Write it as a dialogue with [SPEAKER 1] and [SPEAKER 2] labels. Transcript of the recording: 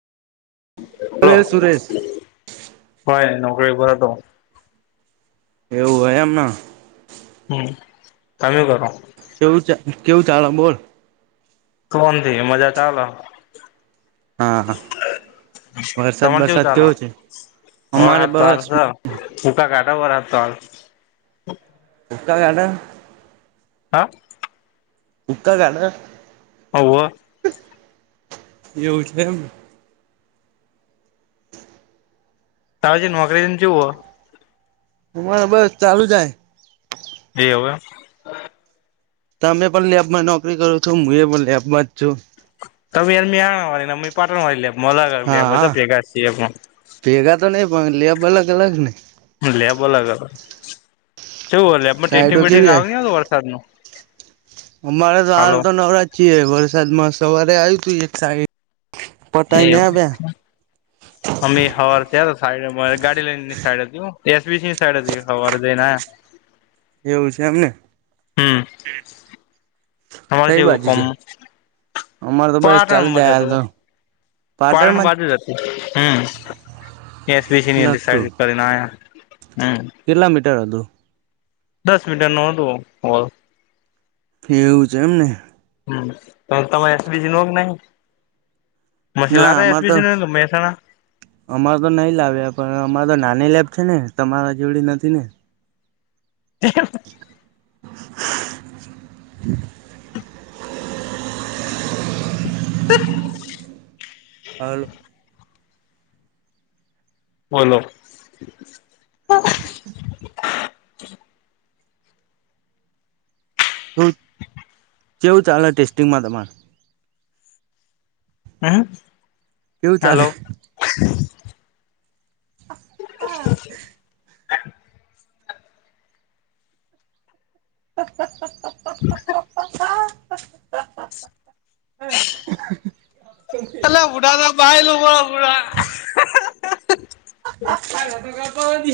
[SPEAKER 1] Hello
[SPEAKER 2] અરે સુરેશ
[SPEAKER 1] ભાઈ નોકરી પર હતો.
[SPEAKER 2] એવું હય એમ ના.?
[SPEAKER 1] હમ તમે કરો.?
[SPEAKER 2] કેવું ચા કેવું ચા બોલ?
[SPEAKER 1] [unintelligible]
[SPEAKER 2] હા હા
[SPEAKER 1] [unintelligible]
[SPEAKER 2] વરસાદ બરસાદ
[SPEAKER 1] હકા
[SPEAKER 2] કેવો છે અમારે બસ
[SPEAKER 1] ઘાટા બર તલ.?
[SPEAKER 2] [unintelligible]
[SPEAKER 1] હા!
[SPEAKER 2] [unintelligible]
[SPEAKER 1] હવે.
[SPEAKER 2] એવું છે એમ.?
[SPEAKER 1] તાછી નોકરી જઓ.?
[SPEAKER 2] અમારે બસ ચાલુ જાય.?
[SPEAKER 1] બેવવે.
[SPEAKER 2] તમે પણ લેબમાં નોકરી કરો છો. હું એ પણ લેબમાં જ છું.? હા હા
[SPEAKER 1] [unintelligible]
[SPEAKER 2] ભેગા તો નહીં ભણ લેબ અલગ-અલગ ને.
[SPEAKER 1] લેબ અલગ અલ કેવું હો લેબમાં
[SPEAKER 2] સાઈડો
[SPEAKER 1] ટેસ્ટિંગ વેસ્ટિંગ
[SPEAKER 2] કેવી આવી
[SPEAKER 1] આવ વરસાદ નુ.
[SPEAKER 2] અમારે તો હાલ તો નવરા છીએ વરસાદ માં સવારે આવ્યું તું એક સાહીઠ,
[SPEAKER 1] એવું.
[SPEAKER 2] [inaudible]
[SPEAKER 1] અમે હવાર થયા સાઈડ ગાડી લઈને ની સાઈડ હતી એસબીસી ની સાઈડ હતી હવાર જ ઇન આયા.
[SPEAKER 2] [inaudible] એવું છે એમને.
[SPEAKER 1] હમ તમારે
[SPEAKER 2] કઈ બાજુ છે? અમારે તો બસ ચાલુ
[SPEAKER 1] પારણ
[SPEAKER 2] જાય
[SPEAKER 1] મજા
[SPEAKER 2] હાલ
[SPEAKER 1] તો. પાળન
[SPEAKER 2] પાટણમાં
[SPEAKER 1] બાજુ જ હતી. હમ
[SPEAKER 2] જ
[SPEAKER 1] એસસીની
[SPEAKER 2] લગતું
[SPEAKER 1] અ [unintelligible] ના હમ.
[SPEAKER 2] કેટલા મીટર હતું?
[SPEAKER 1] દસ મિનટ નુ હતું હોલ,
[SPEAKER 2] એવું છે એમને.
[SPEAKER 1] ના ના તમારે એસબીજી નો કે નહી. મશીન
[SPEAKER 2] ના
[SPEAKER 1] લાતા
[SPEAKER 2] અમારે તો.
[SPEAKER 1] એસબીસી નું મહેસાણા
[SPEAKER 2] અમારે તો નહીં લાવ્યા. પણ અમારે તો નાની લેબ છે ને. તમારા જેવડી નથી ને. [inaudible]
[SPEAKER 1] તત.
[SPEAKER 2] હારુ,
[SPEAKER 1] બોલો.
[SPEAKER 2] [inaudible] તો ચેવું ચાલે ટેસ્ટિંગમાં તમારે?
[SPEAKER 1] હમ
[SPEAKER 2] કેવું ચાલે
[SPEAKER 1] હલો. [inaudible]
[SPEAKER 2] હ હ હ,
[SPEAKER 1] હ હ, એલા બુડાદ બાયલ બોળ બ.
[SPEAKER 2] [unintelligible]